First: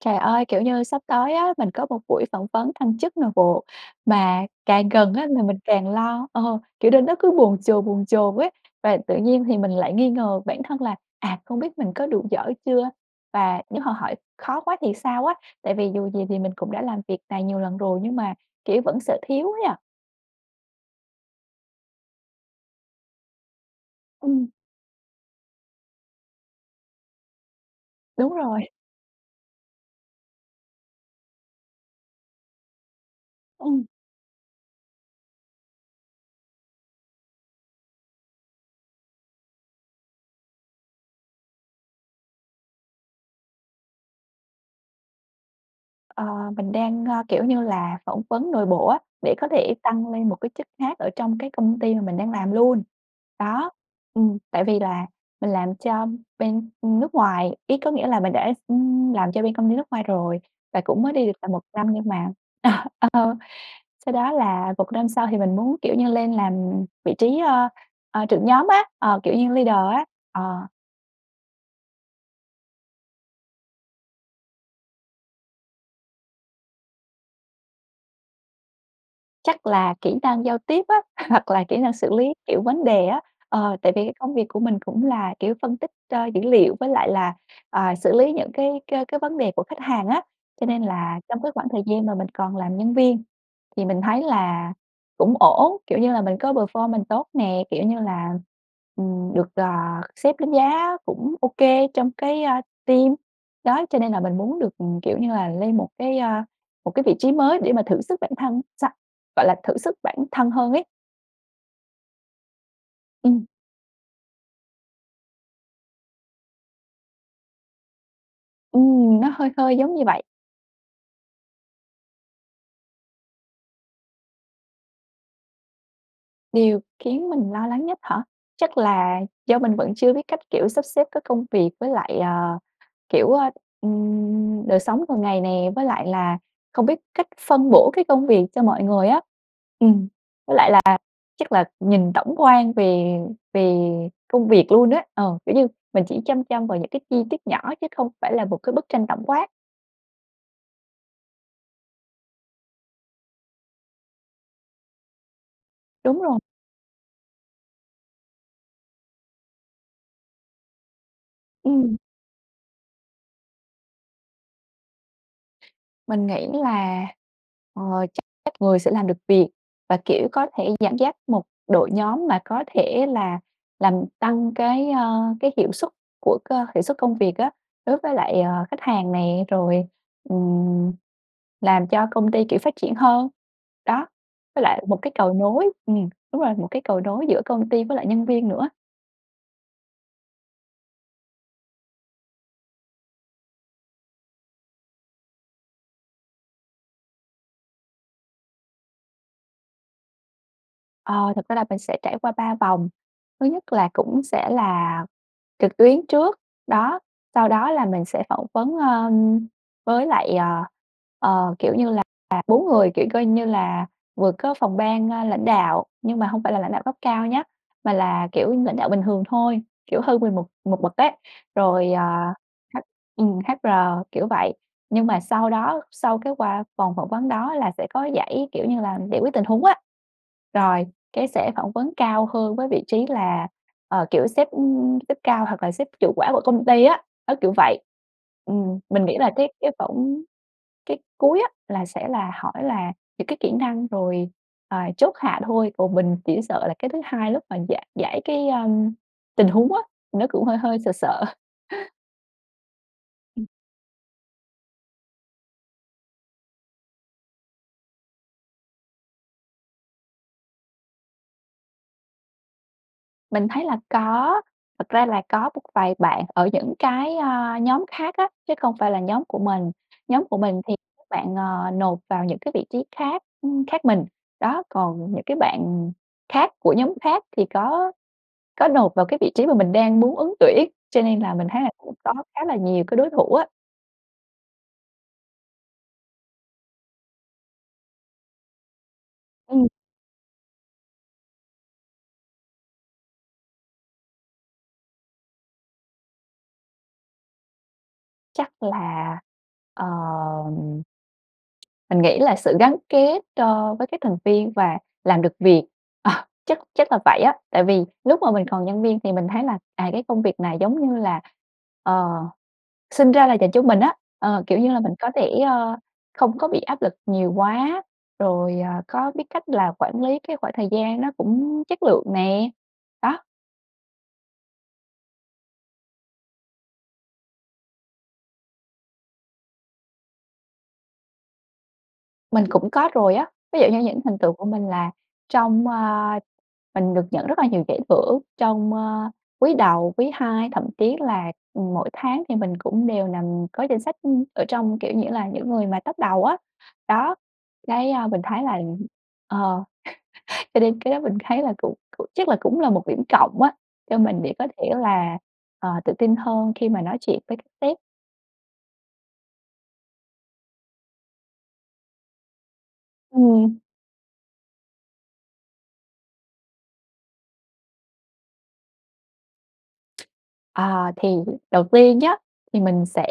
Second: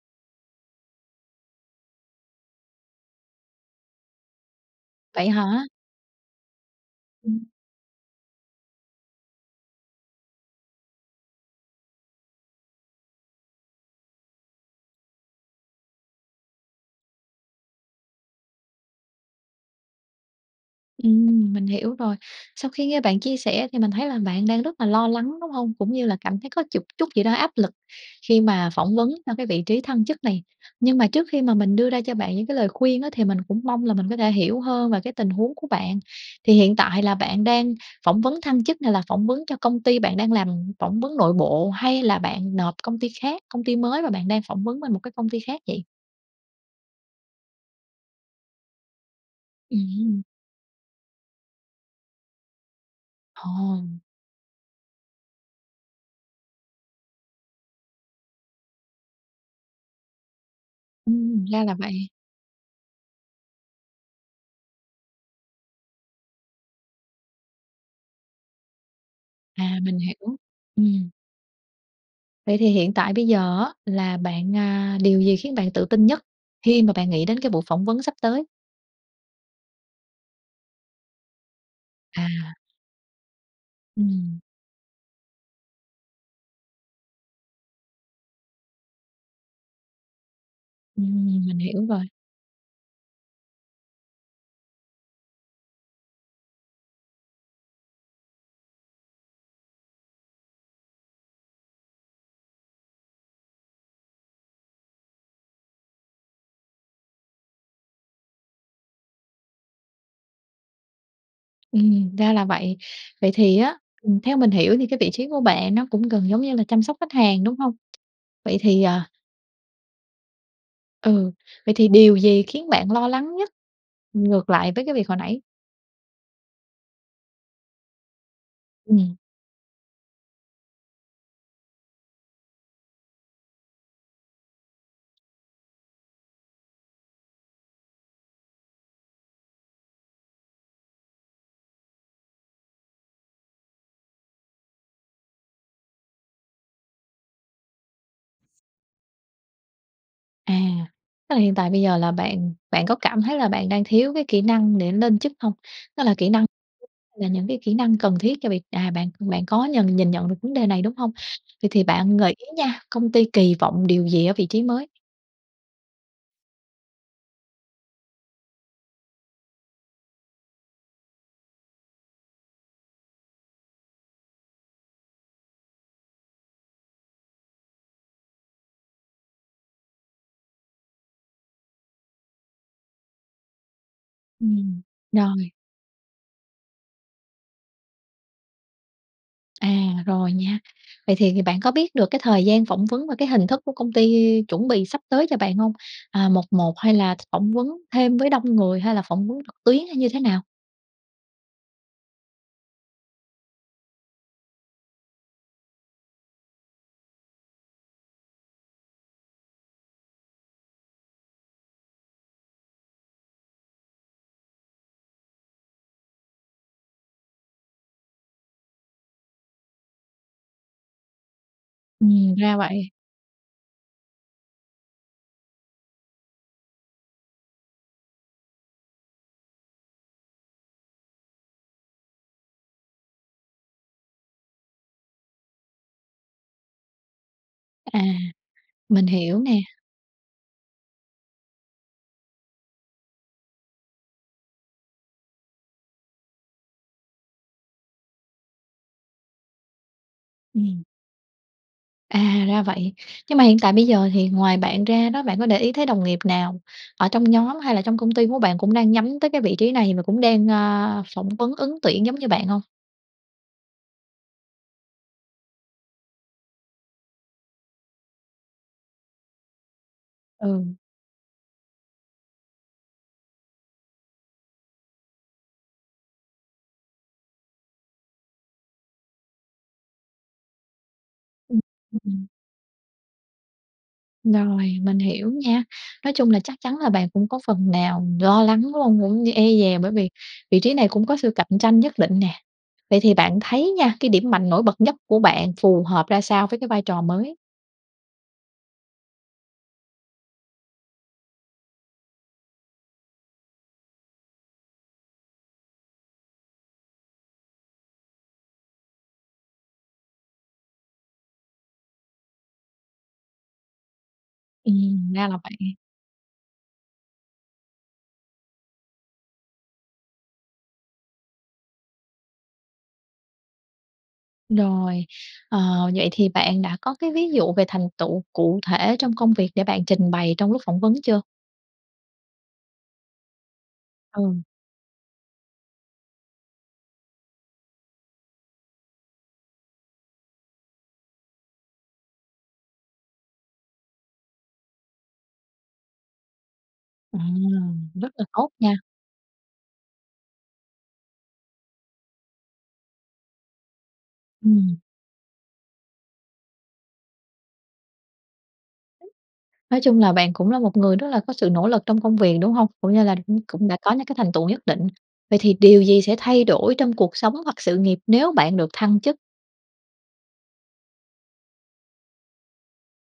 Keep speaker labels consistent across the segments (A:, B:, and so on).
A: Trời ơi, kiểu như sắp tới á, mình có một buổi phỏng vấn thăng chức nội bộ, mà càng gần á
B: Vậy
A: là mình
B: hả?
A: càng lo ờ, kiểu nên nó cứ
B: Ừm.
A: bồn chồn, bồn chồn ấy. Và tự nhiên thì mình lại nghi ngờ bản thân là: "À, không biết mình có đủ giỏi chưa và nếu họ hỏi khó quá thì sao á?" Tại vì dù gì thì mình cũng đã làm việc này nhiều lần rồi nhưng mà kiểu vẫn sợ thiếu ấy ạ.
B: Ừm, mình hiểu rồi. Sau khi nghe bạn chia sẻ thì mình thấy là bạn
A: Ừm.
B: đang rất là lo lắng đúng hông? Cũng như là cảm thấy có chục chút gì đó áp lực
A: Đúng
B: khi
A: rồi.
B: mà phỏng vấn trong cái vị trí thăng chức này. Nhưng mà trước khi mà mình đưa ra cho bạn những cái lời khuyên á, thì mình cũng
A: Ừm.
B: mong là mình có thể hiểu hơn về cái tình huống của bạn. Thì hiện tại là bạn đang phỏng vấn thăng chức này là phỏng vấn cho công ty bạn đang làm, phỏng vấn nội bộ hay là bạn nộp công ty khác, công ty mới và bạn đang phỏng vấn bên một cái công ty khác vậy?
A: Ờ, mình đang, ơ, kiểu như là, phỏng vấn nội bộ á, để có thể tăng
B: Ừm.
A: lên một cái chức khác ở trong cái công ty mà mình đang làm luôn.
B: Ờ.
A: Đó. Ừm, tại vì là mình làm cho bên nước ngoài ấy, có nghĩa là mình đã ưm, làm cho bên công ty nước ngoài rồi và cũng mới đi được
B: Ừm,
A: là 1
B: ra là
A: năm nhưng
B: vậy.
A: mà ờ, sau đó là 1 năm sau thì mình muốn kiểu như lên làm vị trí ơ, ờ, trưởng nhóm á, ờ, kiểu như leader
B: À, mình
A: á.
B: hiểu.
A: Ờ.
B: Ừm. Vậy thì hiện tại bây giờ á, là bạn a, điều gì khiến bạn tự tin nhất khi mà bạn nghĩ đến cái buổi phỏng vấn sắp tới?
A: Chắc là kỹ năng giao tiếp á, hoặc là kỹ năng xử
B: À.
A: lý, kiểu, vấn đề á, ờ, tại vì cái công
B: Ừm.
A: việc của mình cũng là, kiểu, phân tích, a, dữ liệu với lại là, à, xử lý những cái cái cái vấn đề của khách hàng á, cho nên là trong
B: Ừm,
A: cái
B: mình
A: khoảng thời
B: hiểu
A: gian
B: rồi.
A: mà mình còn làm nhân viên thì mình thấy là cũng ổn, kiểu như là, mình có performance tốt nè, kiểu như là, ừm, được, ờ, sếp đánh giá cũng ô kê trong cái, a, team. Đó! Cho nên là mình muốn được, ừm, kiểu như là, lên một cái, a, một cái vị trí mới để mà thử sức bản thân xong gọi là thử sức bản thân hơn ấy.
B: Ừm, ra là vậy. Vậy
A: Ừm.
B: thì á, ừm, theo mình hiểu thì cái vị trí của bạn nó cũng gần giống như là chăm sóc khách hàng, đúng hông? Vậy thì, ờ
A: Ừm, nó hơi hơi giống như vậy.
B: ừ, vậy thì điều gì khiến bạn lo lắng nhất, ngược lại với cái việc hồi nãy?
A: Điều khiến mình lo lắng nhất hả? Chắc
B: Ừm.
A: là do mình vẫn chưa biết cách, kiểu, sắp xếp các công việc với lại, à, kiểu, ừm, đời sống thường ngày nè, với lại là không biết cách phân bổ cái công việc cho mọi người á. Ừm, với lại là chắc là nhìn tổng quan về về công việc luôn á, ừ, kiểu như mình chỉ chăm chăm vào những cái chi tiết nhỏ chứ không phải là một cái bức tranh tổng quát.
B: À, tức là hiện tại bây giờ là bạn bạn có cảm thấy là bạn đang thiếu cái kỹ năng để lên chức hông? Đó là
A: Đúng
B: kĩ
A: rồi.
B: năng là những cái kỹ năng cần thiết cho việc à, bạn bạn có nhần nhìn nhận được vấn đề này, đúng hông? Vậy thì
A: Ừm.
B: bạn gợi ý nha, công ty kỳ vọng điều gì ở vị trí mới?
A: Mình nghĩ là, ờ, chắc chắc người sẽ làm được việc và kiểu có thể dẫn dắt một đội nhóm mà có thể là làm tăng cái, ơ, cái hiệu suất của cơ hiệu suất công việc á đối với lại, ờ, khách hàng nè, rồi, ừm, làm cho công ty, kiểu, phát triển hơn, đó, với
B: Ừm,
A: lại một cái cầu
B: rồi.
A: nối ừm, đúng rồi, một cái cầu nối giữa công ty với lại nhân viên nữa.
B: À, rồi nha. Vậy thì bạn có biết được cái thời gian phỏng vấn và cái hình thức của công ty chuẩn bị sắp tới cho bạn hông? À, một một hay là phỏng vấn thêm với đông người hay là phỏng vấn trực tuyến hay như thế nào?
A: Ờ, thực ra là mình sẽ trải qua 3 vòng, thứ nhất là cũng sẽ là trực tuyến trước, đó, sau đó là mình sẽ phỏng vấn, ơm, với lại, à, ờ, kiểu như là 4 người. Kiểu, coi như là, vừa có phòng ban, a, lãnh đạo, nhưng mà hông phải là lãnh đạo cấp cao nhá, mà là, kiểu, lãnh đạo bình thường thôi, kiểu, hơn mình một một bậc đấy, rồi, ờ,
B: Ừm, ra
A: hắc
B: vậy.
A: ừm, HR, kiểu vậy. Nhưng mà sau đó sau cái qua vòng phỏng vấn đó là sẽ có giải kiểu như là giải quyết tình huống á, rồi cái sẽ phỏng vấn cao hơn với vị trí là, ờ, kiểu sếp, ừm, sếp cao hoặc là sếp chủ quản của công ty á, đó, kiểu vậy.
B: À,
A: Ừm, mình
B: mình
A: nghĩ là
B: hiểu
A: cái
B: nè.
A: cái phổng cái cuối á, là sẽ là hỏi là những cái kỹ năng, rồi, à, chốt hạ thôi, còn mình chỉ sợ là cái thứ hai lúc mà giải giải cái, a, tình huống á, nó cũng hơi hơi
B: Ừm.
A: sợ sợ.
B: À, ra vậy. Nhưng mà
A: Ừm.
B: hiện tại bây giờ thì ngoài bạn ra đó, bạn có để ý thấy đồng nghiệp nào ở trong nhóm hay là trong công ty của bạn cũng đang nhắm tới cái vị trí này và cũng đang, a, phỏng vấn ứng tuyển giống như bạn hông?
A: Mình thấy là có! Thực ra là có một vài bạn ở những cái, ơ, nhóm khác á chứ không phải là nhóm của mình, nhóm của mình thì
B: Ừ.
A: các bạn, ờ, nộp vào những cái vị trí khác, ưm, khác mình, đó. Còn những cái bạn khác của nhóm khác thì có có nộp vào cái vị trí mà mình đang muốn ứng tuyển. Cho nên là mình
B: Ừm.
A: thấy là cũng
B: Ừm,
A: có
B: ừm.
A: khá là nhiều cái đối thủ á.
B: Rồi, mình hiểu nha, nói chung là chắc chắn là bạn cũng có phần nào lo lắng, đúng hông? Cũng như e
A: Ừm.
B: dè bởi vì vị trí này cũng có sự cạnh tranh nhất định nè. Vậy thì bạn thấy nha, cái điểm mạnh nổi bật nhất của bạn phù hợp ra sao với cái vai trò mới?
A: Chắc là, ờm, mình nghĩ là sự gắn kết, ơ, với các thành viên và làm được việc, ờ, chắc chắc là vậy á. Tại vì lúc mà mình còn nhân viên thì mình thấy là, à, cái công việc này giống như là, ờ, sinh ra là dành cho mình á, ờ, kiểu như là mình có
B: Ừm, ra
A: thể,
B: là
A: ơ,
B: vậy.
A: không có bị áp lực nhiều quá, rồi, à, có biết cách là quản lí cái khoảng thời gian nó cũng chất lượng nè, đó.
B: Rồi. Ờ, vậy thì bạn đã có cái ví dụ về thành tựu cụ thể trong công việc để bạn trình bày trong lúc phỏng vấn chưa?
A: Mình cũng có rồi á. Ví dụ như những thành tựu
B: Ừ.
A: của mình là trong, ơ mình được nhận rất là nhiều giải thưởng trong, ơ, quý đầu, quý hai, thậm chí là, ừm, mỗi tháng thì mình cũng đều nằm có danh sách ở trong, kiểu nghĩa là những người mà top đầu á, đó.
B: À,
A: Cái, ơ,
B: rất
A: mình
B: là
A: thấy
B: tốt
A: là
B: nha!
A: ờ, cho nên cái đó mình thấy là cũng cũng chắc là cũng là một điểm cộng á, cho mình để có thể
B: Ừm.
A: là, ờ, tự tin hơn khi mà nói chuyện với các sếp.
B: [unintelligible] Nói chung là bạn cũng là một người rất là có sự nỗ lực trong công việc, đúng hông? Cũng như là cũng
A: Ừm.
B: cũng đã có những cái thành tựu nhất định. Vậy thì điều gì sẽ thay đổi trong cuộc sống hoặc sự nghiệp nếu bạn được thăng chức?
A: Ờ, thì đầu tiên nhá, thì mình sẽ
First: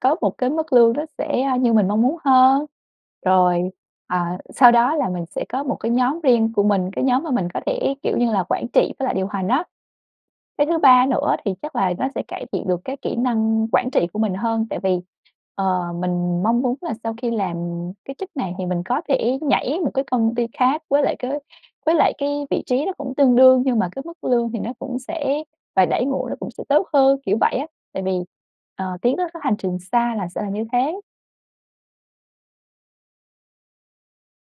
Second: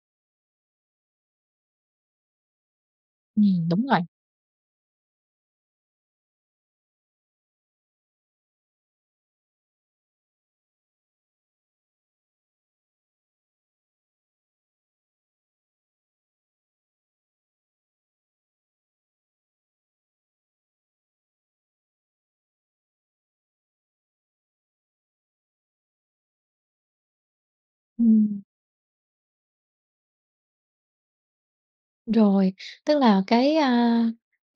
A: có một cái mức lương nó sẽ như mình mong muốn hơn.
B: Ừm,
A: Rồi,
B: đúng rồi.
A: à, sau đó là mình sẽ có một cái nhóm riêng của mình, cái nhóm mà mình có thể, kiểu như là, quản trị với lại điều hành á. Cái thứ ba nữa thì chắc là nó sẽ cải thiện được cái kỹ năng quản trị của mình hơn. Tại vì, ờ, mình mong muốn là sau khi làm cái chức này thì mình có thể nhảy một cái công ty khác với lại cái với lại cái vị trí nó cũng tương đương nhưng mà cái mức lương thì nó cũng sẽ và đãi ngộ nó cũng sẽ tốt hơn, kiểu vậy á. Tại vì,
B: Ừm.
A: ờ, tiến tới cái hành trình xa là sẽ là như thế.
B: Rồi, tức là cái, a,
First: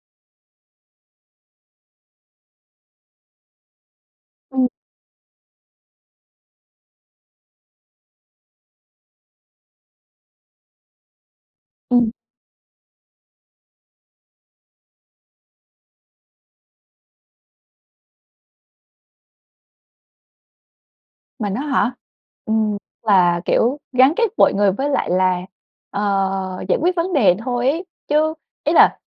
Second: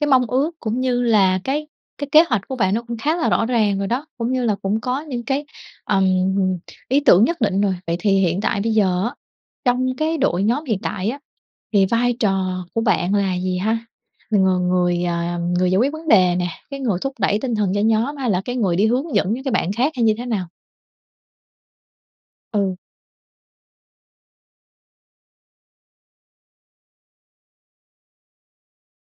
B: cái mong ước cũng như là cái cái kế hoạch của bạn nó cũng khá là rõ ràng rồi đó, cũng như là
A: Ừm.
B: cũng có những cái, ừm, ý tưởng nhất định rồi. Vậy thì hiện tại bây giờ á, trong cái đội nhóm hiện tại á, thì
A: Ừm.
B: vai trò của bạn là gì ha? Mình là người, ờ, người giải quyết vấn đề nè, cái người thúc đẩy tinh thần cho nhóm hay là cái người đi hướng dẫn những cái bạn khác hay như thế nào?
A: Mình á hả?
B: Ừ.
A: Ừm, là kiểu gắn kết mọi người với lại là, ờ, giải quyết vấn đề thôi ấy, chứ ý là,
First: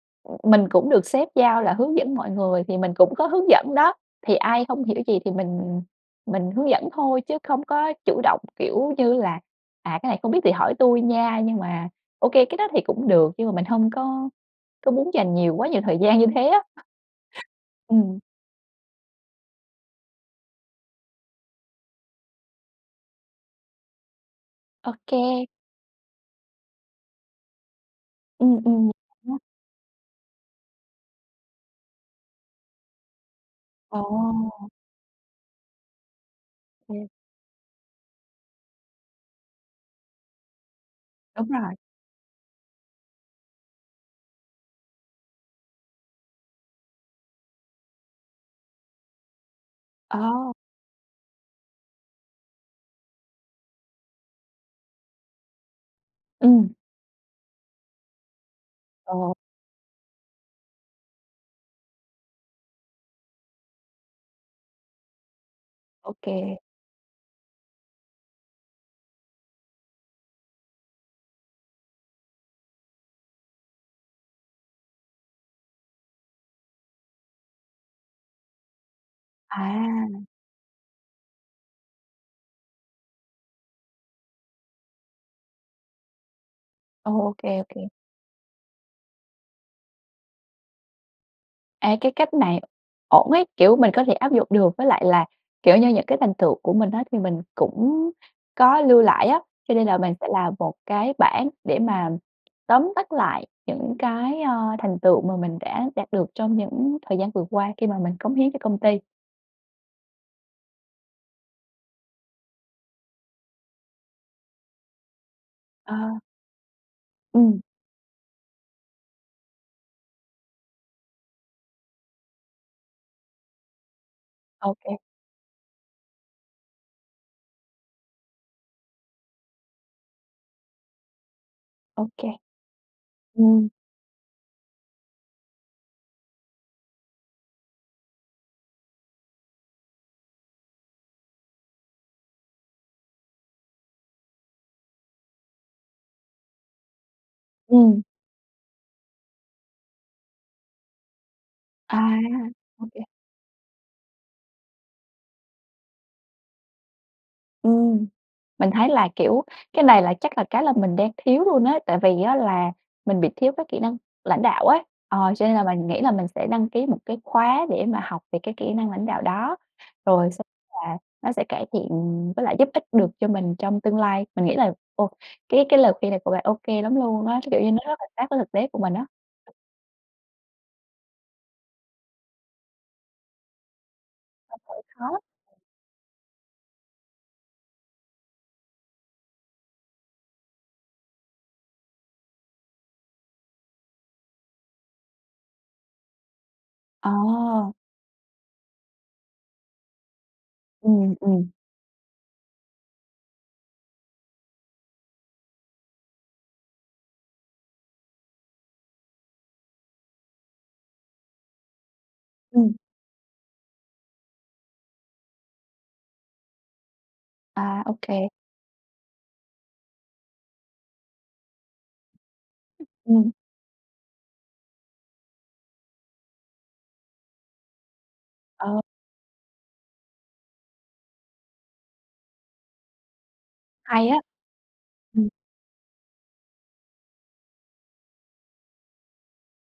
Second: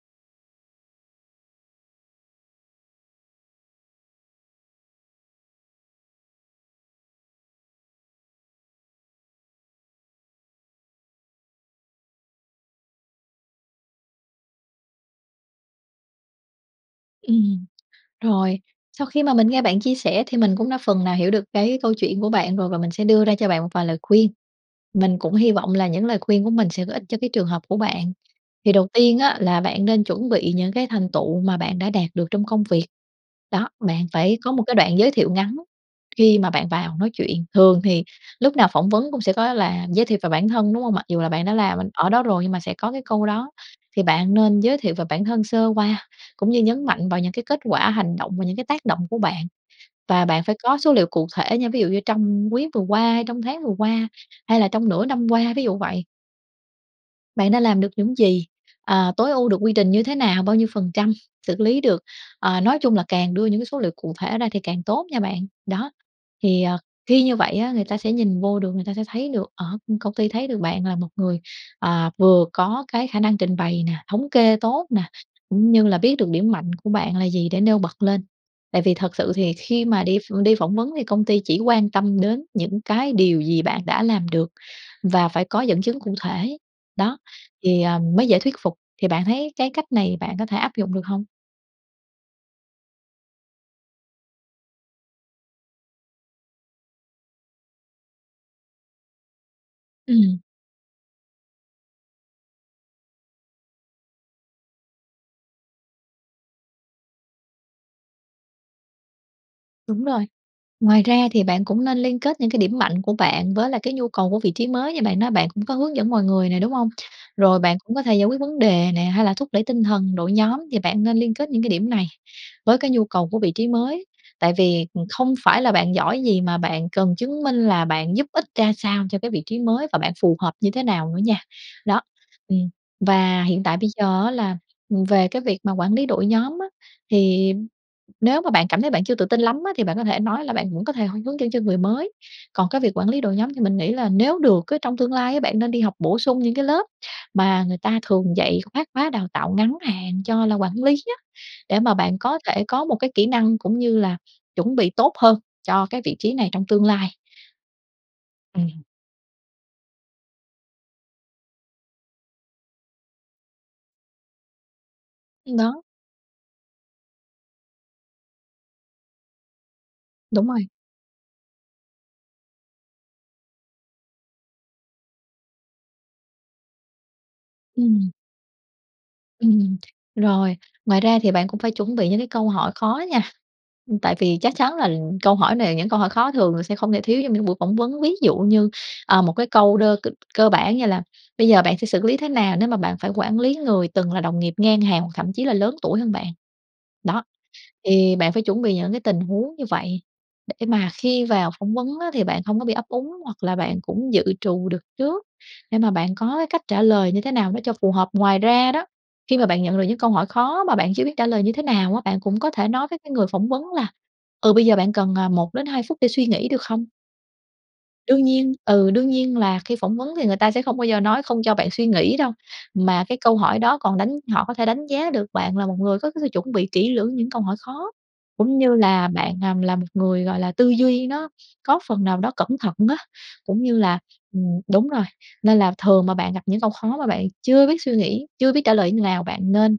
A: mình cũng được sếp giao là hướng dẫn mọi người thì mình cũng có hướng dẫn đó. Thì ai không hiểu gì thì mình mình hướng dẫn thôi chứ không có chủ động, kiểu như là "À, cái này không biết thì hỏi tui nha!" Nhưng mà ô kê cái đó thì cũng được. Nhưng mà mình hông có có muốn dành nhiều quá nhiều thời gian như thế á.
B: Ừm.
A: Ừm.
B: Rồi, sau khi mà mình nghe bạn chia sẻ thì mình cũng đã phần nào hiểu được cái câu chuyện của bạn rồi và mình sẽ đưa ra cho bạn một vài lời khuyên,
A: Ô
B: mình cũng
A: kê.
B: hi vọng là những lời khuyên của mình sẽ có ích cho cái trường hợp của bạn.
A: Ừm,
B: Thì đầu
A: ừm.
B: tiên á,
A: [unintelligible]
B: là bạn nên chuẩn bị những cái thành tựu mà bạn đã đạt được trong công việc. Đó,
A: Ồ.
B: bạn phải có một cái đoạn giới thiệu ngắn khi mà bạn
A: Ô
B: vào
A: kê.
B: nói chuyện, thường thì lúc nào phỏng vấn cũng sẽ có là giới thiệu về bản thân, đúng hông? Mặc dù là bạn
A: Đúng
B: đã
A: rồi.
B: làm bên ở đó rồi nhưng mà sẽ có cái câu đó. Thì bạn nên giới thiệu về bản thân sơ qua, cũng như nhấn mạnh vào những cái kết quả, hành động và những cái tác động của bạn và bạn
A: Ồ.
B: phải có số liệu cụ thể nha, ví dụ như trong quý vừa qua, hay trong tháng vừa qua, hay là trong nửa năm qua, ví dụ vậy.
A: Ừm.
B: Bạn đã làm được những gì? À, tối
A: Ồ.
B: ưu được quy trình như thế nào? Bao nhiêu phần trăm xử lý được? Ờ, nói chung là càng đưa những cái số liệu cụ thể ra thì càng tốt nha bạn. Đó,
A: Ô kê.
B: thì, ờ, khi như vậy á, người ta sẽ nhìn vô được, người ta sẽ thấy được ở ưm, công ty thấy được bạn là một người, à, vừa có cái khả năng trình bày nè, thống kê tốt nè, cũng như là biết được điểm mạnh của bạn là gì để nêu bật lên. Tại vì thật sự thì khi mà đi
A: À!
B: ph đi phỏng vấn thì công ty chỉ quan tâm đến những cái điều gì bạn đã làm được và phải có dẫn chứng cụ thể.
A: Ồ,
B: Đó,
A: ô kê, ô
B: thì,
A: kê.
B: ờ, mới dễ thuyết phục. Thì bạn thấy cái cách này bạn có thể áp dụng được hông?
A: Ê, cái cách này ổn ấy, kiểu, mình có thể áp dụng được. Với lại là, kiểu như, những cái thành tựu của mình á, thì mình cũng có lưu lại á. Cho nên là mình sẽ
B: Ừm.
A: làm một cái bảng để mà tóm tắt lại những cái, ơ, thành tựu mà mình đã đạt được trong những thời gian vừa qua khi mà mình cống hiến cho công ty.
B: Đúng rồi. Ngoài ra thì bạn cũng nên liên kết những cái điểm mạnh của bạn với lại cái nhu cầu của vị trí mới, như bạn nói bạn cũng có hướng dẫn
A: Ờ.
B: mọi người nè, đúng hông? Rồi
A: Ừm.
B: bạn cũng có thể giải quyết vấn đề nè, hay là thúc đẩy tinh thần đội nhóm. Thì bạn nên liên kết những cái điểm này với cái nhu cầu của vị trí mới. Tại
A: Ô
B: vì,
A: kê.
B: ừm, không phải là bạn giỏi gì mà bạn cần chứng minh là bạn giúp ích ra sao cho cái vị trí mới và bạn phù hợp như thế nào nữa nha. Đó,
A: Ô kê.
B: ừm, và hiện
A: Ừm.
B: tại bây giờ á là, ừm, về cái việc mà quản lý đội nhóm á, thì nếu mà bạn cảm thấy bạn chưa tự tin lắm á thì bạn có thể nói là bạn vẫn có thể h hướng dẫn cho người mới. Còn cái việc quản lý đội nhóm thì mình nghĩ là nếu được á, trong tương lai á, bạn nên đi học bổ sung những cái lớp mà người ta
A: Ừm.
B: thường dạy khác khóa đào tạo ngắn hạn cho là quản lý á, để mà
A: À,
B: bạn có thể
A: ô
B: có một
A: kê.
B: cái kỹ năng cũng như là chuẩn bị tốt hơn cho cái vị trí này trong tương lai.
A: Ừm, mình
B: Ừm.
A: thấy là, kiểu, cái này là chắc là cái là mình đang thiếu luôn á, tại vì á là mình bị thiếu cái kỹ năng lãnh đạo ấy. Ờ, cho nên
B: Ừm,
A: là
B: đó.
A: mình nghĩ là mình sẽ đăng ký một cái khóa để mà học về cái kỹ năng lãnh đạo đó, rồi xe
B: Đúng rồi.
A: là nó sẽ cải thiện với lại giúp ích được cho mình trong tương lai. Mình nghĩ là ô cái cái lời khuyên này của bạn ô kê lắm luôn á, cái kiểu như nó rất là
B: Ừm.
A: sát với thực tế của mình á.
B: Ừm. Rồi, ngoài ra thì bạn cũng phải chuẩn bị những cái câu hỏi khó nha, ưm, tại vì chắc
A: Câu
B: chắn
A: hỏi
B: là
A: khó?
B: câu hỏi này những câu hỏi khó thường là sẽ không thể thiếu trong những buổi phỏng vấn. Ví dụ như, ờ, một cái câu đơ c cơ bản như là "Bây giờ bạn sẽ xử lý thế nào nếu mà bạn phải quản lý người từng là đồng nghiệp ngang hàng hoặc thậm chí là lớn tuổi hơn bạn?"
A: Ờ.
B: Đó, thì bạn phải chuẩn bị những cái tình huống như vậy, để mà
A: Ừm,
B: khi
A: ừm.
B: vào phỏng vấn á, thì bạn không có bị ấp úng hoặc là bạn cũng dự trù được trước để mà bạn có cái cách trả lời như thế nào đó cho phù hợp. Ngoài ra đó, khi mà bạn nhận được những câu hỏi khó mà bạn chưa biết trả lời như thế nào á, bạn cũng có thể
A: Ừm.
B: nói với cái người phỏng vấn là, ừ, bây giờ bạn cần, à, 1-2 phút để suy nghĩ được không?
A: À,
B: Đương
A: OK.
B: nhiên. Ừ, đương nhiên là khi phỏng vấn thì người ta sẽ không bao giờ nói không cho bạn suy nghĩ đâu, mà cái
A: Ừm.
B: câu hỏi đó còn đánh họ có thể đánh giá được bạn là một người có cái sự chuẩn bị kĩ lưỡng những câu hỏi khó, cũng như
A: Ờ.
B: là bạn, à, là một người, gọi là, tư duy nó có phần nào đó cẩn thận á, cũng như là
A: Hay á!
B: ừm, đúng rồi.
A: Ừm.
B: Nên là thường mà bạn gặp những câu khó mà bạn chưa biết suy nghĩ, chưa biết trả lời như nào bạn nên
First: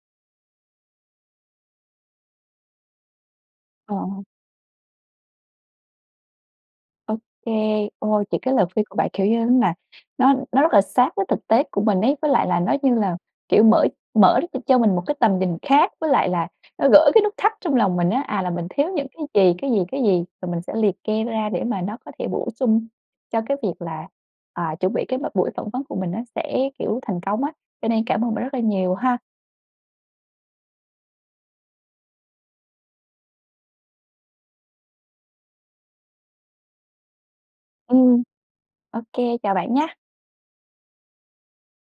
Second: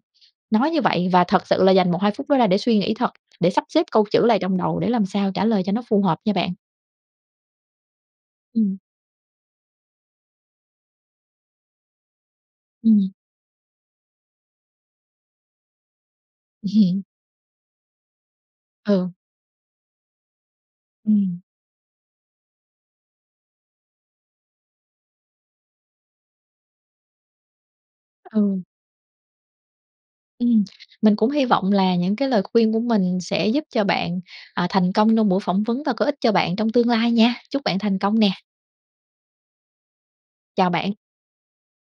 B: nói như vậy và thật sự là dành 1-2 phút đó ra để suy nghĩ thật, để sắp xếp
A: Ờ.
B: câu chữ lại trong đầu để làm sao trả lời cho nó phù hợp nha bạn.
A: Ô kê. Ôi, những cái lời
B: Ừm.
A: khuyên của bạn, kiểu như nó nà, nó nó rất là sát với thực tế của mình ấy, với lại là nó, như
B: Ừm.
A: là, kiểu, mở mở r cho mình một cái tầm nhìn khác với lại là nó gỡ cái nút thắt trong lòng mình á, à, là mình thiếu những
B: Ừ.
A: cái gì, cái gì, cái gì. Rồi mình sẽ liệt kê
B: Ừm.
A: ra để mà nó có thể bổ sung cho cái việc là, à, chuẩn bị cái m buổi phỏng vấn của mình nó sẽ, kiểu, thành công á, cho nên cảm ơn bạn rất là
B: Ừ.
A: nhiều ha!
B: Ừm, mình cũng hy vọng là những cái lời khuyên của mình sẽ giúp cho bạn, ờ, thành công trong buổi phỏng vấn và có ích cho bạn trong tương lai nha. Chúc bạn thành công
A: Ừm,
B: nè!
A: ô kê, chào bạn nhá!
B: Chào bạn!